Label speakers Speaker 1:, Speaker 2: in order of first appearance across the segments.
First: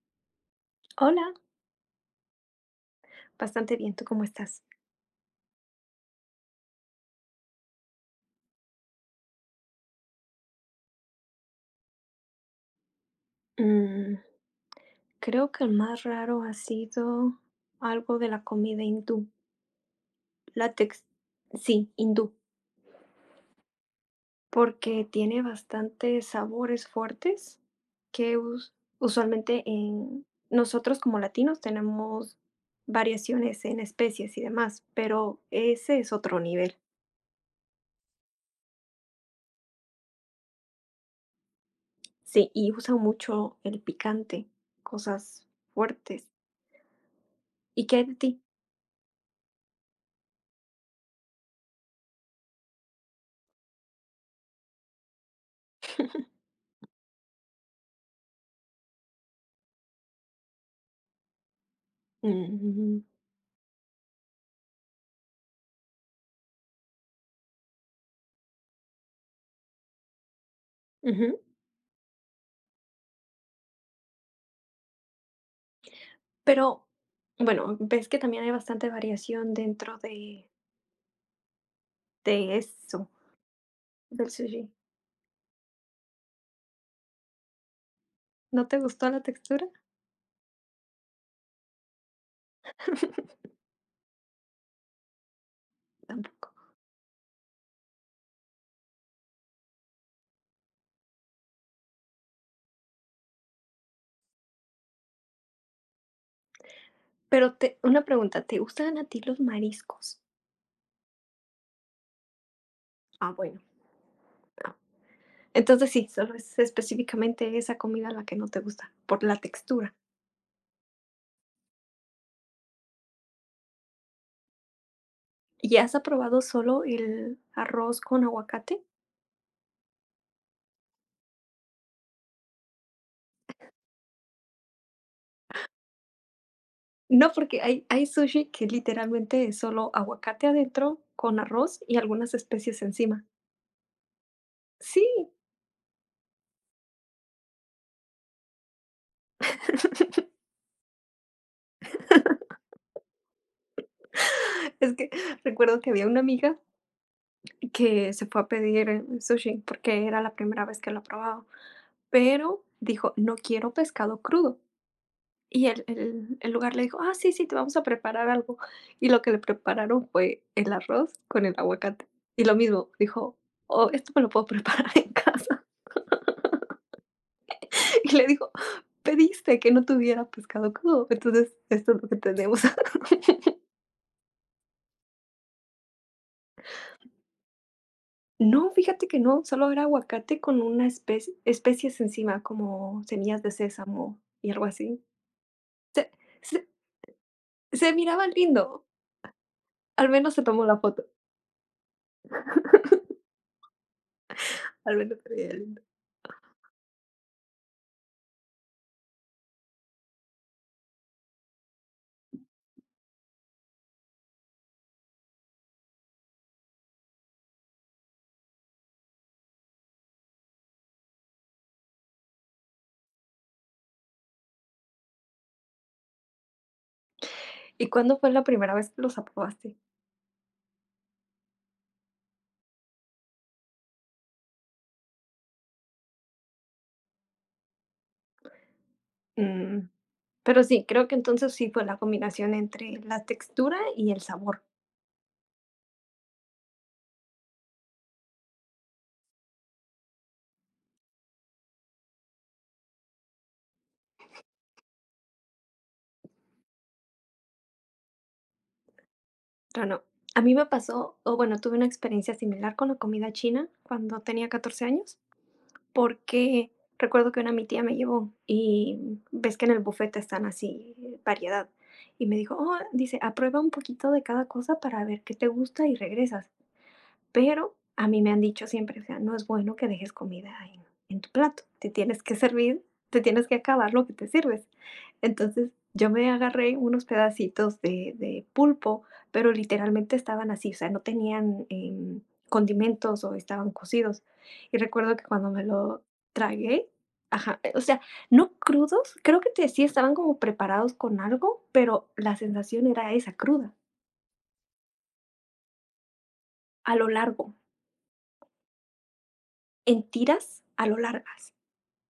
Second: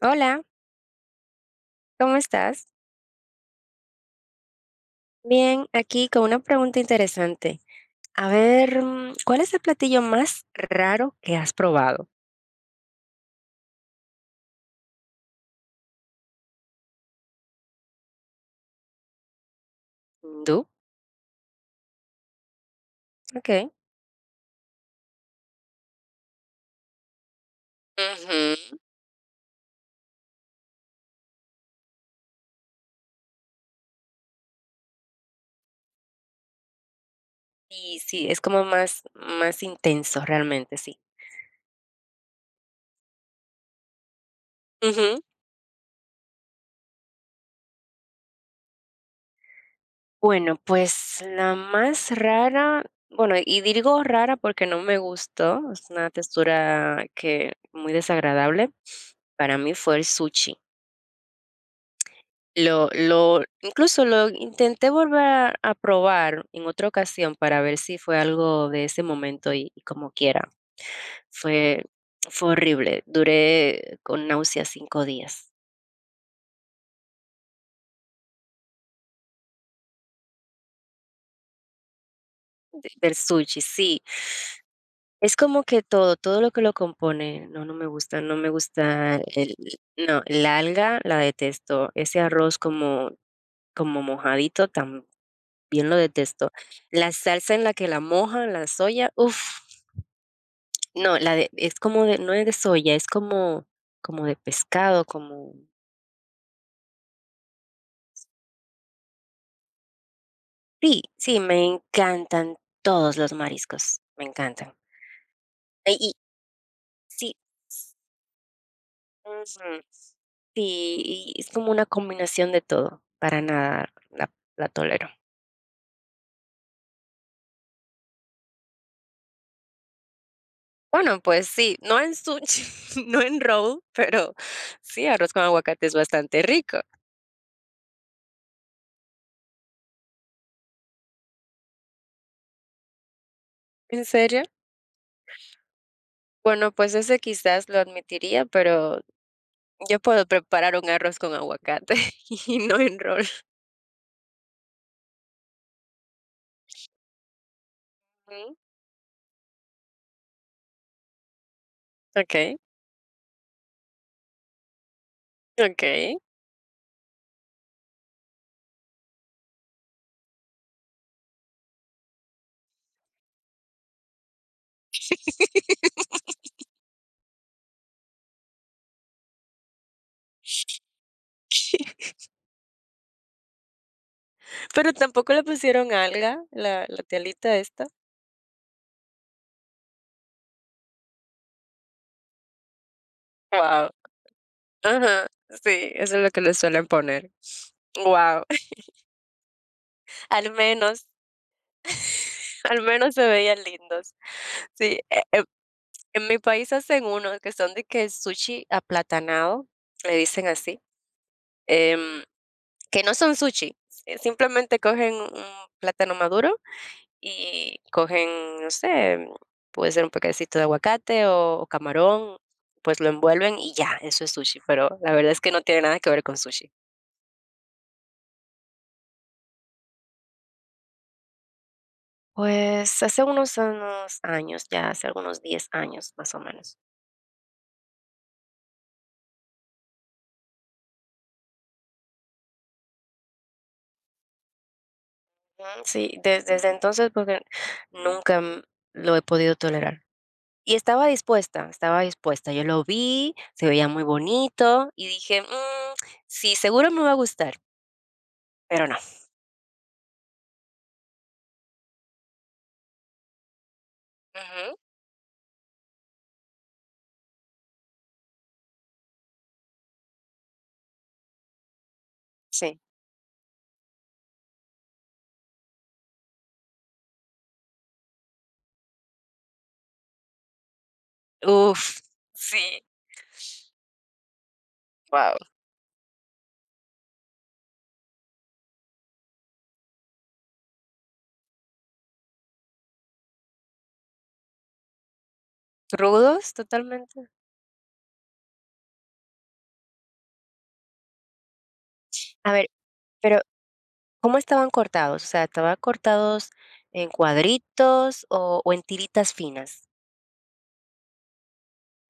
Speaker 1: Hola,
Speaker 2: Hola,
Speaker 1: ¿cómo estás?
Speaker 2: bastante bien, ¿tú cómo estás?
Speaker 1: Bien, aquí con una pregunta interesante. A ver, ¿cuál es el platillo más raro que has probado?
Speaker 2: Mm, Creo que el más raro ha sido algo de la comida hindú.
Speaker 1: ¿Tú?
Speaker 2: la tex- sí, hindú,
Speaker 1: Ok.
Speaker 2: porque tiene bastantes sabores fuertes que
Speaker 1: Ujú.
Speaker 2: usualmente en nosotros como latinos tenemos variaciones en especies y demás, pero ese es otro nivel.
Speaker 1: Y sí, es como más, más intenso realmente, sí.
Speaker 2: Sí, y usan mucho el picante,
Speaker 1: Ujú.
Speaker 2: cosas fuertes. ¿Y qué hay de ti?
Speaker 1: Bueno, pues la más rara, bueno, y digo rara porque no me gustó, es una textura que muy desagradable. Para mí fue el sushi. Lo
Speaker 2: Mm,
Speaker 1: lo incluso lo intenté volver a probar en otra ocasión para ver si fue algo de ese momento y como quiera,
Speaker 2: ujú.
Speaker 1: fue fue horrible. Duré con náuseas 5 días
Speaker 2: Pero, bueno, ves que también hay bastante variación dentro de eso,
Speaker 1: del sushi, sí.
Speaker 2: del sushi,
Speaker 1: Es como que todo, todo lo que lo compone, no, no me gusta, no me
Speaker 2: ¿no te gustó
Speaker 1: gusta
Speaker 2: la
Speaker 1: el
Speaker 2: textura?
Speaker 1: no, la alga la detesto, ese arroz como como mojadito también lo
Speaker 2: Tampoco.
Speaker 1: detesto. La salsa en la que la mojan, la soya, uff. No, la de es como de no es de soya, es como de pescado, como
Speaker 2: Pero te una pregunta, ¿te gustan a ti los mariscos?
Speaker 1: sí, sí, me encantan todos los
Speaker 2: Ah, bueno,
Speaker 1: mariscos, me encantan.
Speaker 2: ah, entonces sí,
Speaker 1: Y
Speaker 2: solo es
Speaker 1: sí,
Speaker 2: específicamente esa
Speaker 1: s
Speaker 2: comida la que no te gusta, por la
Speaker 1: ujú,
Speaker 2: textura.
Speaker 1: sí, y es como una combinación de todo, para nada la tolero.
Speaker 2: ¿Y has probado solo el arroz con aguacate?
Speaker 1: Bueno, pues sí, no en sushi, no en roll, pero sí, arroz con aguacate es bastante rico.
Speaker 2: No, porque hay sushi que literalmente es solo aguacate adentro con arroz y algunas especies encima.
Speaker 1: ¿En serio?
Speaker 2: Sí.
Speaker 1: Bueno, pues ese quizás lo admitiría, pero yo puedo preparar un arroz con aguacate y no en roll.
Speaker 2: Es que recuerdo que había una amiga que se fue a
Speaker 1: Ujú.
Speaker 2: pedir sushi porque era la primera vez que lo probaba,
Speaker 1: Okey,
Speaker 2: pero dijo: "No quiero pescado crudo". Y el
Speaker 1: okey.
Speaker 2: el el lugar le dijo: "Ah, sí, sí, te vamos a preparar algo". Y lo que le prepararon fue el arroz con el aguacate. Y lo mismo, dijo: "Oh, esto me lo puedo preparar en casa". Y le dijo: "Pediste que no tuviera pescado crudo, entonces esto es lo que tenemos".
Speaker 1: Pero tampoco le pusieron alga, la telita esta.
Speaker 2: No, fíjate que no, solo era aguacate con una especie especies encima, como semillas de
Speaker 1: Wow.
Speaker 2: sésamo y algo así.
Speaker 1: Ajá. Sí, eso es lo que le
Speaker 2: Se
Speaker 1: suelen poner.
Speaker 2: se miraba
Speaker 1: Wow.
Speaker 2: lindo, al menos se
Speaker 1: Al
Speaker 2: tomó la
Speaker 1: menos,
Speaker 2: foto,
Speaker 1: al menos se veían lindos.
Speaker 2: al
Speaker 1: Sí,
Speaker 2: menos se veía lindo.
Speaker 1: en mi país hacen uno que son de que sushi aplatanado, le dicen así, em, que no son sushi, si simplemente cogen un plátano maduro. Y cogen, no sé, puede ser un pedacito de aguacate o camarón, pues lo envuelven y ya, eso es sushi, pero la verdad es que no tiene nada que ver con sushi.
Speaker 2: ¿Y cuándo fue la primera vez que los aprobaste?
Speaker 1: Pues hace unos años, ya hace algunos 10 años, más o menos.
Speaker 2: Mm, pero sí, creo que entonces sí fue la combinación entre la textura y el sabor.
Speaker 1: Ujú, sí, desde entonces, porque nunca, lo he podido tolerar. Y estaba dispuesta, estaba dispuesta. Yo lo vi, se veía muy bonito y dije: "Mm, sí, seguro me va a gustar", pero no.
Speaker 2: No, no. A mí me pasó, o bueno, tuve una experiencia similar con la comida china cuando tenía
Speaker 1: Ujú,
Speaker 2: 14 años, porque recuerdo que una mi tía me llevó y ves que en el buffet están así, variedad. Y me dijo: "Oh",
Speaker 1: sí.
Speaker 2: dice: "aprueba un poquito de cada cosa para ver qué te gusta y regresas". Pero a mí me han dicho siempre, o sea, no es bueno que dejes comida en tu plato, te
Speaker 1: Uf,
Speaker 2: tienes que
Speaker 1: sí,
Speaker 2: servir, te tienes que acabar lo que te sirves.
Speaker 1: wow.
Speaker 2: Entonces yo me agarré unos pedacitos de, pulpo, pero literalmente estaban así, o sea, no tenían condimentos o estaban cocidos. Y recuerdo que cuando me lo
Speaker 1: ¿Rudos
Speaker 2: tragué,
Speaker 1: totalmente?
Speaker 2: ajá, o sea, no crudos, creo que te, sí estaban como preparados con algo, pero la
Speaker 1: A ver,
Speaker 2: sensación era esa,
Speaker 1: pero,
Speaker 2: cruda,
Speaker 1: ¿cómo estaban cortados? O sea, ¿estaban cortados
Speaker 2: a lo
Speaker 1: en
Speaker 2: largo,
Speaker 1: cuadritos o en tiritas finas?
Speaker 2: en tiras, a lo largas.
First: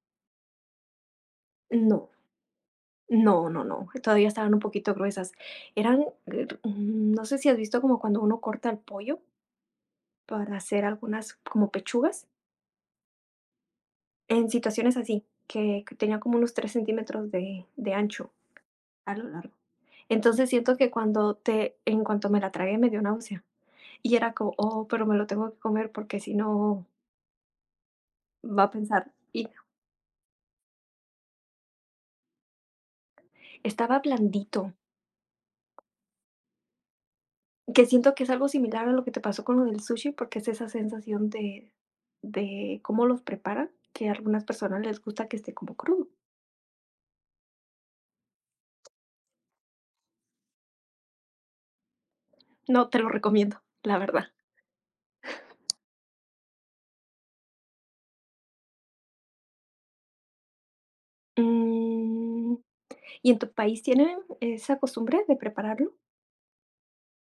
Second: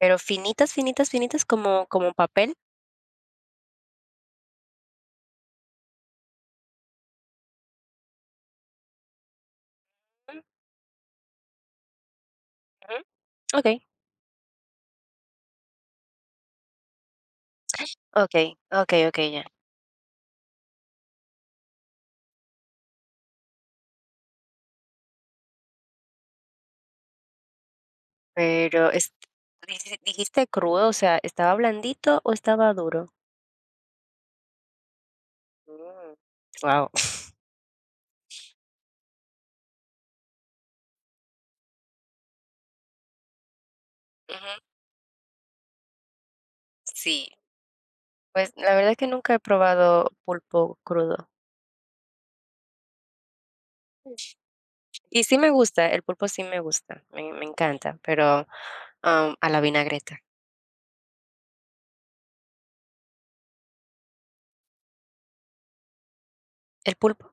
Speaker 1: Pero finitas, finitas, finitas, ¿como
Speaker 2: No,
Speaker 1: como papel?
Speaker 2: no, no, no, todavía estaban un poquito gruesas. Eran, no sé si has visto como cuando uno corta el pollo
Speaker 1: Mm,
Speaker 2: para hacer algunas como pechugas,
Speaker 1: ujú. Okey,
Speaker 2: en situaciones así, que tenía como unos 3 centímetros de, ancho
Speaker 1: okey, okey,
Speaker 2: a
Speaker 1: okey,
Speaker 2: lo
Speaker 1: ya.
Speaker 2: largo. Entonces siento que cuando te, en cuanto me la tragué me dio náusea. Y era como: "Oh, pero me lo tengo que comer porque si no va a
Speaker 1: Pero
Speaker 2: pensar".
Speaker 1: est
Speaker 2: Y
Speaker 1: dijiste crudo, o sea, ¿estaba blandito o estaba duro?
Speaker 2: estaba blandito.
Speaker 1: Mm, guau.
Speaker 2: Que siento que es algo similar a lo que te pasó con lo del sushi, porque es esa sensación de cómo los preparan, que a algunas
Speaker 1: Ujú,
Speaker 2: personas les gusta que esté como crudo.
Speaker 1: sí. Pues, la verdad es que nunca he probado pulpo crudo.
Speaker 2: No te lo recomiendo, la verdad.
Speaker 1: Y sí me gusta, el pulpo sí me gusta, me encanta, pero, a la vinagreta.
Speaker 2: Mm, ¿y en tu país tienen esa costumbre de prepararlo?
Speaker 1: El pulpo,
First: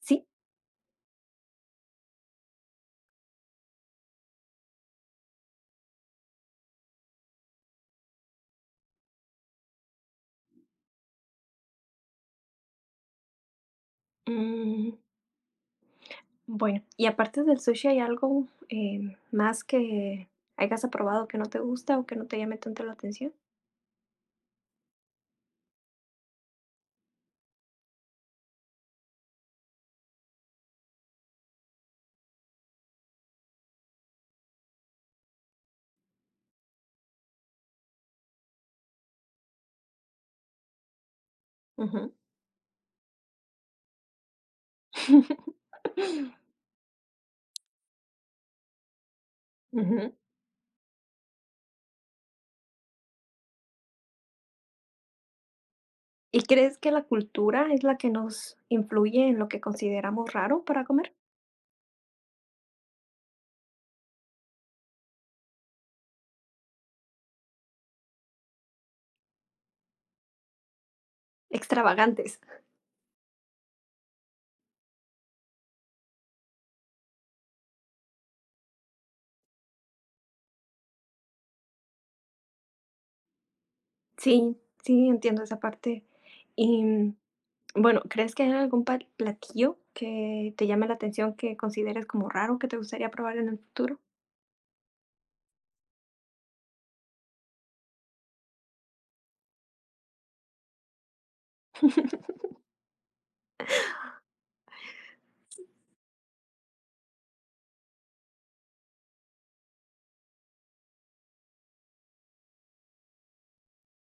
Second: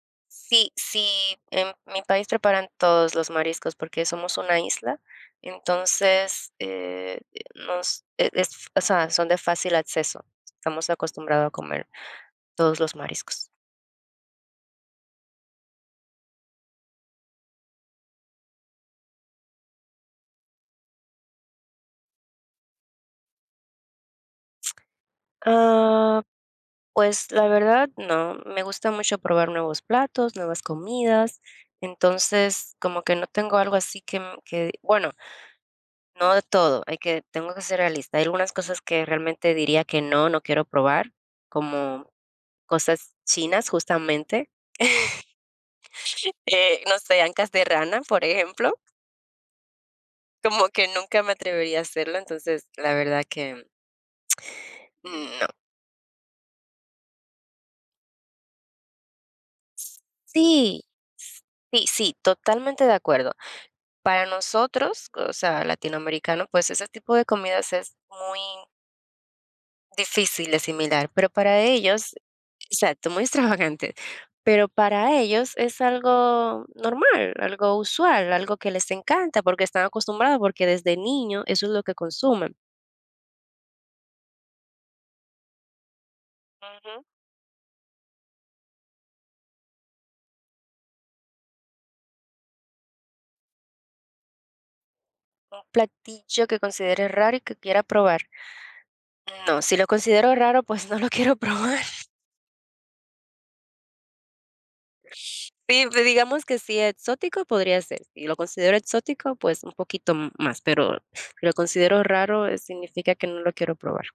Speaker 2: ¿Sí?
Speaker 1: sí sí, en mi país preparan todos los mariscos porque somos una isla, entonces, nos e es o sea, son de fácil acceso. Estamos acostumbrados a comer todos los mariscos.
Speaker 2: Mm, bueno, y aparte del sushi, ¿hay algo, más que hayas probado que no te gusta o que no te llame tanto la atención?
Speaker 1: Ah, pues, la verdad, no, me gusta mucho probar nuevos platos, nuevas comidas, entonces, como que no tengo algo así que, que bueno. No de todo, hay que tengo que ser realista. Hay algunas cosas que realmente diría que no, no quiero probar, como
Speaker 2: Ujú.
Speaker 1: cosas chinas, justamente, no sé, ancas de rana, por ejemplo,
Speaker 2: Ujú.
Speaker 1: como que nunca me atrevería a hacerlo, entonces, la verdad que no.
Speaker 2: ¿Y crees que la cultura es la que nos influye en lo que consideramos raro
Speaker 1: Sí,
Speaker 2: para comer?
Speaker 1: sí, sí, totalmente de acuerdo. Para nosotros, o sea, latinoamericanos, pues ese tipo de comidas es muy difícil asimilar, pero para ellos
Speaker 2: Extravagantes.
Speaker 1: exacto, muy extravagante, pero para ellos es algo normal, algo usual, algo que les encanta, porque están acostumbrados, porque desde niño eso es lo que consumen.
Speaker 2: Sí, sí, entiendo esa parte. Y
Speaker 1: Ujú.
Speaker 2: mm, bueno, ¿crees que hay algún platillo que te llame la atención que consideres como raro que te gustaría probar en el futuro?
Speaker 1: Un platillo que considere raro y que quiera probar. No, si lo considero raro, pues no lo quiero probar. Sí, pues, digamos que si exótico podría ser, si lo considero exótico, pues un poquito más, pero si lo considero raro, significa que no lo quiero probar.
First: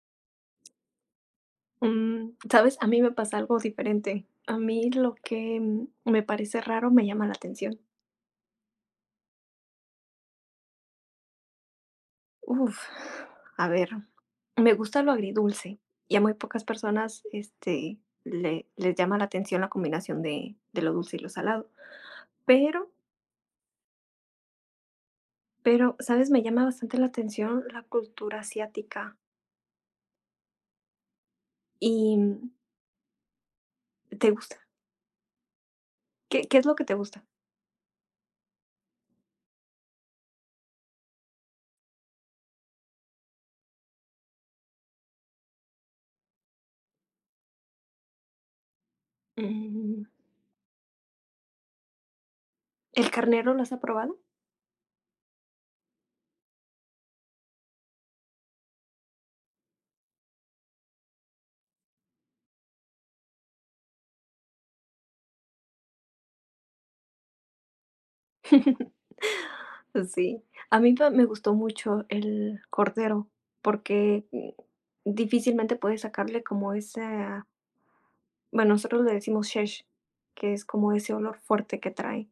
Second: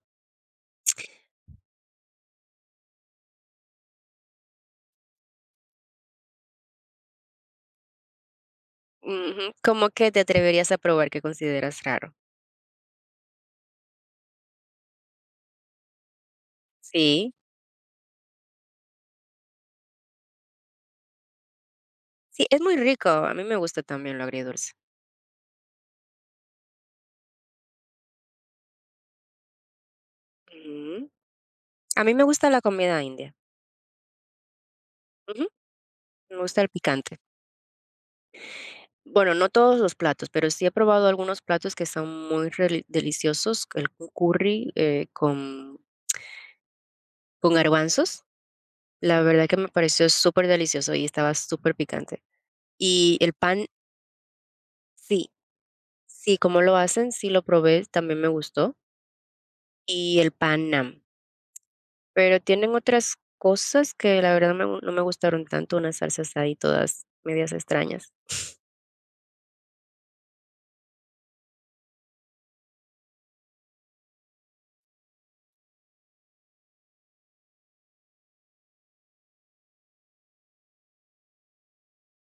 Speaker 2: Mm, ¿sabes? A mí me pasa algo diferente. A mí lo que me parece raro me llama la atención.
Speaker 1: Ujú, ¿cómo que te atreverías a probar que consideras raro?
Speaker 2: Uf, a ver, me gusta lo agridulce y a muy pocas personas
Speaker 1: Sí,
Speaker 2: este, le, les llama la atención la combinación de, lo dulce y lo salado.
Speaker 1: sí, es muy
Speaker 2: Pero,
Speaker 1: rico, a mí me gusta también lo agridulce.
Speaker 2: pero, ¿sabes? Me llama bastante la atención la cultura asiática
Speaker 1: Ujú. A mí
Speaker 2: y
Speaker 1: me gusta
Speaker 2: mm,
Speaker 1: la comida india,
Speaker 2: ¿te gusta?
Speaker 1: ujú, me
Speaker 2: ¿Qué, qué
Speaker 1: gusta
Speaker 2: es
Speaker 1: el
Speaker 2: lo que te
Speaker 1: picante.
Speaker 2: gusta?
Speaker 1: Bueno, no todos los platos, pero sí he probado algunos platos que son muy deliciosos, el curry con garbanzos, la verdad que me
Speaker 2: Mm,
Speaker 1: pareció súper delicioso y estaba súper picante.
Speaker 2: ¿el
Speaker 1: Y el
Speaker 2: carnero lo
Speaker 1: pan,
Speaker 2: has probado?
Speaker 1: sí, sí, como lo hacen, sí lo probé, también me gustó. Y el pan nam. Pero tienen otras cosas que la verdad no me gustaron tanto, unas salsas ahí todas medias extrañas.
Speaker 2: Sí, a mí me gustó mucho el cordero porque difícilmente puedes sacarle como ese... Bueno, nosotros le decimos shesh, que es como ese olor fuerte que trae,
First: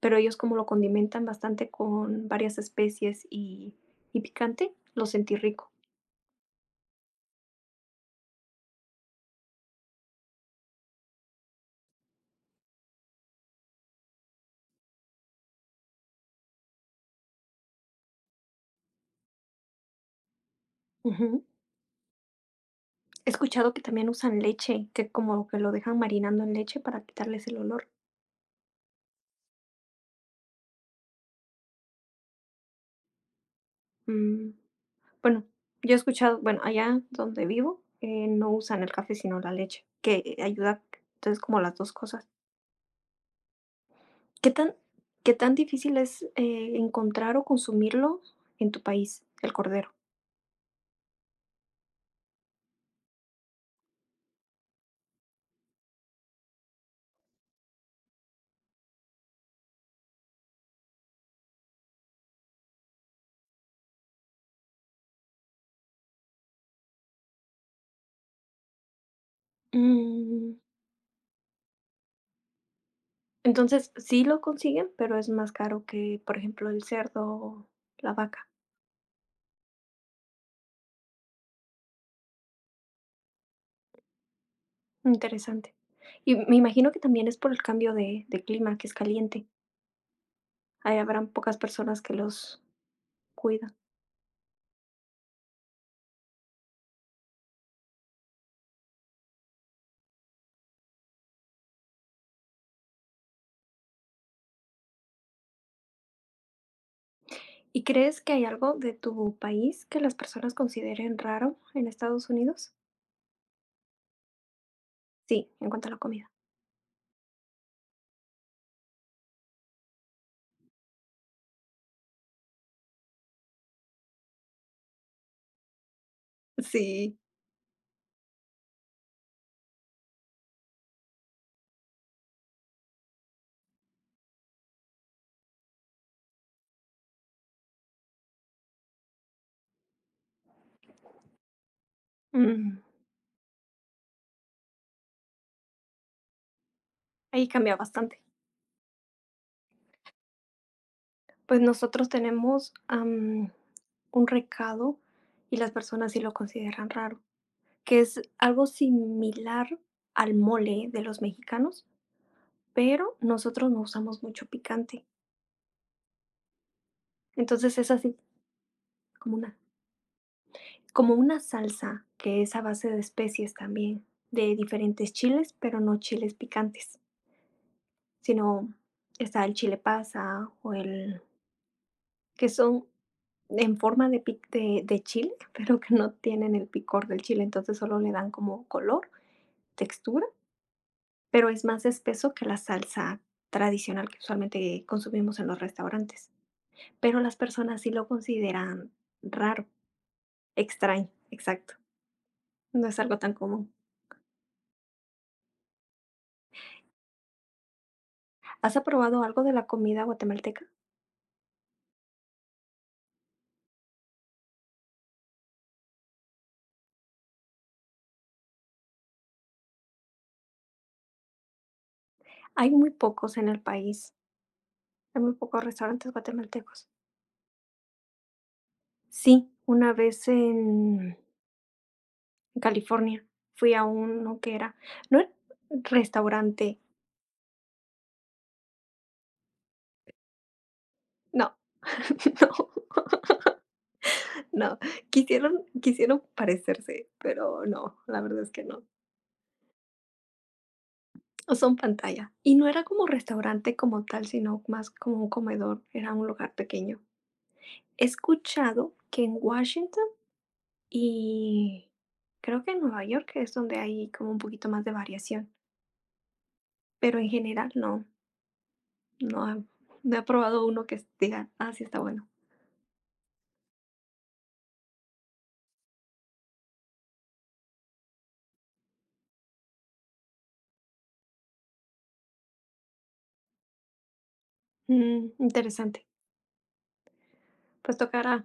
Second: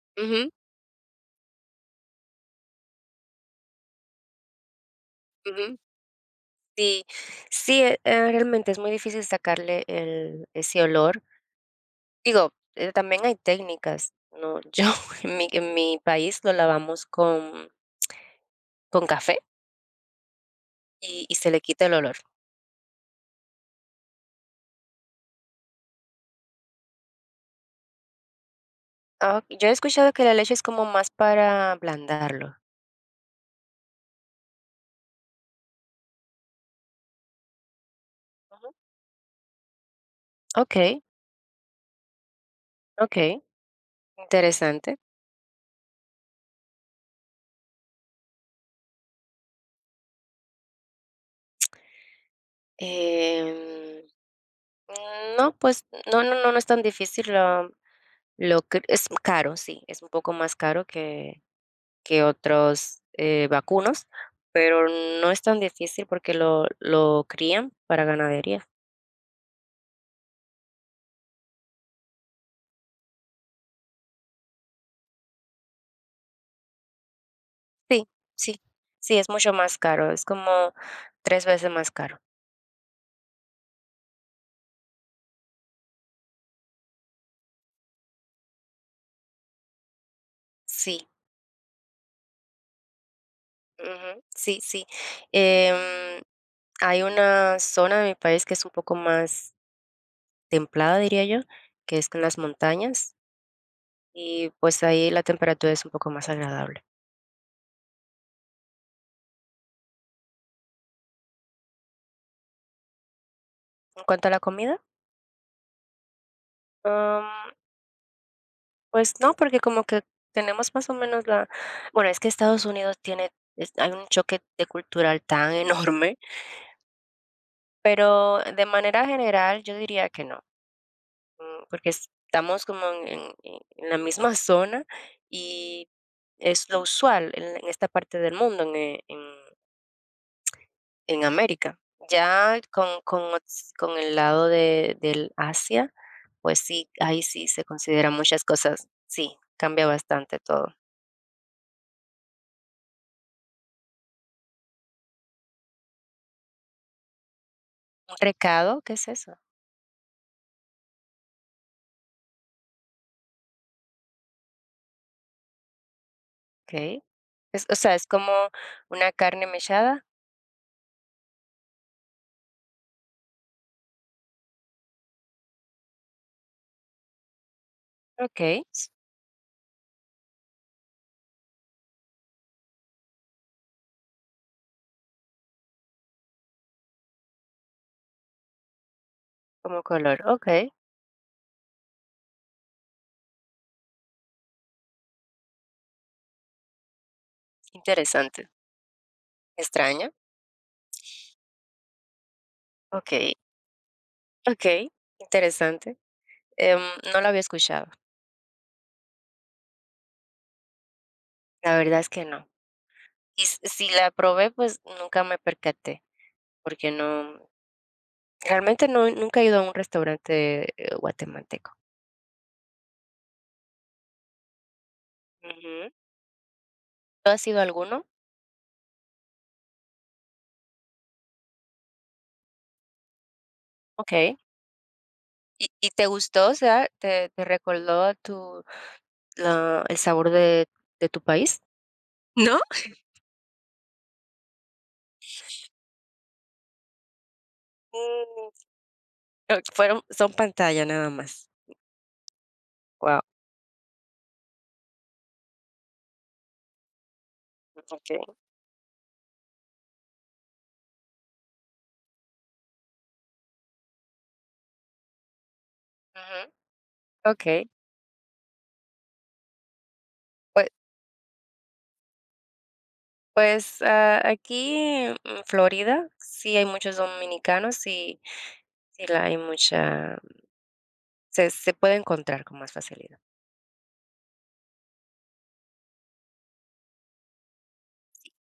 Speaker 2: pero ellos
Speaker 1: Ujú,
Speaker 2: como lo condimentan bastante con varias especies y picante, lo sentí rico.
Speaker 1: ujú. Sí, sí, realmente es muy difícil sacarle el ese olor. Digo, también hay técnicas, ¿no? Yo en mi país lo lavamos con café y
Speaker 2: Ujú.
Speaker 1: se le quita el olor.
Speaker 2: He escuchado que también usan leche, que como que lo dejan marinando en leche para quitarles el olor.
Speaker 1: Ah, ok, yo he escuchado que la leche es como más para ablandarlo.
Speaker 2: Mm, bueno, yo he escuchado, bueno, allá donde vivo, no
Speaker 1: Ujú.
Speaker 2: usan el café sino la leche, que ayuda,
Speaker 1: Okey,
Speaker 2: entonces como las dos cosas.
Speaker 1: okey,
Speaker 2: ¿Qué tan,
Speaker 1: interesante.
Speaker 2: qué tan difícil es encontrar o consumirlo en tu país, el cordero?
Speaker 1: Em No, pues, no, no, no, no es tan difícil, lo que es caro, sí, es un poco más caro que otros, vacunos, pero no es tan difícil porque lo crían para ganadería.
Speaker 2: Mm, entonces, sí lo consiguen, pero es más caro que, por ejemplo, el cerdo o
Speaker 1: Sí,
Speaker 2: la vaca.
Speaker 1: sí, sí, es mucho más caro, es como 3 veces más caro.
Speaker 2: Interesante. Y me imagino que también es por el cambio de, clima, que es caliente.
Speaker 1: Sí,
Speaker 2: Ahí habrán pocas personas que los cuidan.
Speaker 1: ujú, sí, sí. Em, hay una zona de mi país que es un poco más templada, diría yo, que es en las montañas, y, pues, ahí la temperatura es un poco más agradable.
Speaker 2: ¿Y crees que hay algo de tu país que las personas consideren raro en Estados Unidos?
Speaker 1: ¿En cuanto a la comida?
Speaker 2: Sí, en cuanto a la comida.
Speaker 1: Am, pues no, porque como que tenemos más o menos la bueno, es que Estados Unidos tiene es hay un choque de cultural tan enorme,
Speaker 2: Sí.
Speaker 1: pero de manera general yo diría que no, porque estamos como en la misma zona y es lo usual en esta parte del mundo, en América. Ya
Speaker 2: Mm,
Speaker 1: con el lado del Asia, pues sí, ahí sí
Speaker 2: ahí
Speaker 1: se
Speaker 2: cambia
Speaker 1: consideran
Speaker 2: bastante.
Speaker 1: muchas cosas. Sí, cambia bastante todo.
Speaker 2: Pues nosotros tenemos un recado y las personas sí lo consideran raro, que
Speaker 1: ¿Un
Speaker 2: es algo
Speaker 1: recado? ¿Qué es eso?
Speaker 2: similar al mole de los mexicanos, pero nosotros no usamos mucho picante.
Speaker 1: Ok. Es, o
Speaker 2: Entonces es
Speaker 1: sea, es
Speaker 2: así,
Speaker 1: como una
Speaker 2: como
Speaker 1: carne
Speaker 2: una,
Speaker 1: mechada.
Speaker 2: como una salsa que es a base de especies también, de diferentes chiles, pero no chiles picantes,
Speaker 1: Ok.
Speaker 2: sino
Speaker 1: s-
Speaker 2: está el chile pasa o el que son en forma de, de chile, pero que no tienen el picor del chile, entonces solo le dan como color,
Speaker 1: Como color.
Speaker 2: textura,
Speaker 1: Ok.
Speaker 2: pero es más espeso que la salsa tradicional que usualmente consumimos en los restaurantes. Pero las personas sí lo
Speaker 1: Interesante.
Speaker 2: consideran raro,
Speaker 1: Extraña.
Speaker 2: extraño, exacto. No es
Speaker 1: Ok.
Speaker 2: algo tan común.
Speaker 1: Ok. Interesante. Em, no lo había escuchado.
Speaker 2: ¿Has probado algo de la comida guatemalteca?
Speaker 1: La verdad es que no. Y si la probé, pues nunca me percaté, porque no, realmente no, nunca he ido a un restaurante, guatemalteco.
Speaker 2: Hay muy pocos en el país. Hay muy pocos
Speaker 1: Ujú.
Speaker 2: restaurantes guatemaltecos.
Speaker 1: ¿Tú has ido a alguno?
Speaker 2: Sí, una vez en California fui a uno
Speaker 1: Okey.
Speaker 2: que era, no era
Speaker 1: ¿Y te gustó? O
Speaker 2: restaurante,
Speaker 1: sea, ¿te recordó tu la el sabor de tu
Speaker 2: no,
Speaker 1: país?
Speaker 2: no.
Speaker 1: ¿No?
Speaker 2: No, quisieron parecerse, pero no, la verdad
Speaker 1: Mm,
Speaker 2: es que no.
Speaker 1: o fueron son pantalla nada más.
Speaker 2: Son pantalla. Y no era como
Speaker 1: Wow.
Speaker 2: restaurante como tal, sino más como un comedor, era un lugar pequeño. He
Speaker 1: Okay.
Speaker 2: escuchado que en Washington y creo que en Nueva York es donde hay como un poquito más de variación,
Speaker 1: Ujú.
Speaker 2: pero en
Speaker 1: Okey.
Speaker 2: general no, no he no he probado
Speaker 1: Pue
Speaker 2: uno que diga: "Ah, sí está bueno".
Speaker 1: pues, aquí en Florida sí hay muchos dominicanos y sí la hay mucha se puede encontrar con más facilidad.
Speaker 2: Mm, interesante. Pues tocará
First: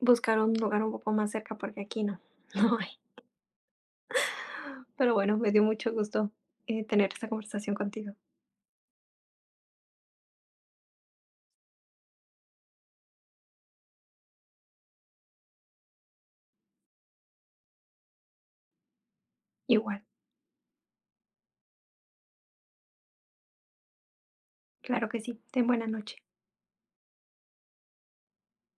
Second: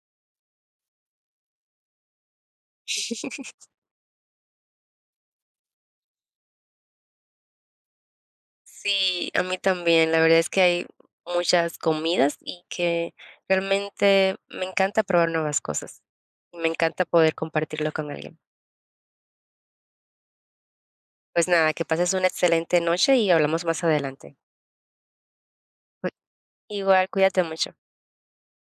Speaker 2: buscar un lugar un poco más cerca porque aquí no, no hay. Pero bueno, me dio mucho gusto, tener esta conversación contigo.
Speaker 1: Sí, a mí también. La verdad es que hay muchas comidas y que realmente me encanta probar nuevas cosas y me encanta poder compartirlo con alguien.
Speaker 2: Igual,
Speaker 1: Pues nada, que pases una excelente noche y hablamos más adelante.
Speaker 2: claro que sí. Ten buena
Speaker 1: Cu-
Speaker 2: noche.
Speaker 1: Igual, cuídate mucho.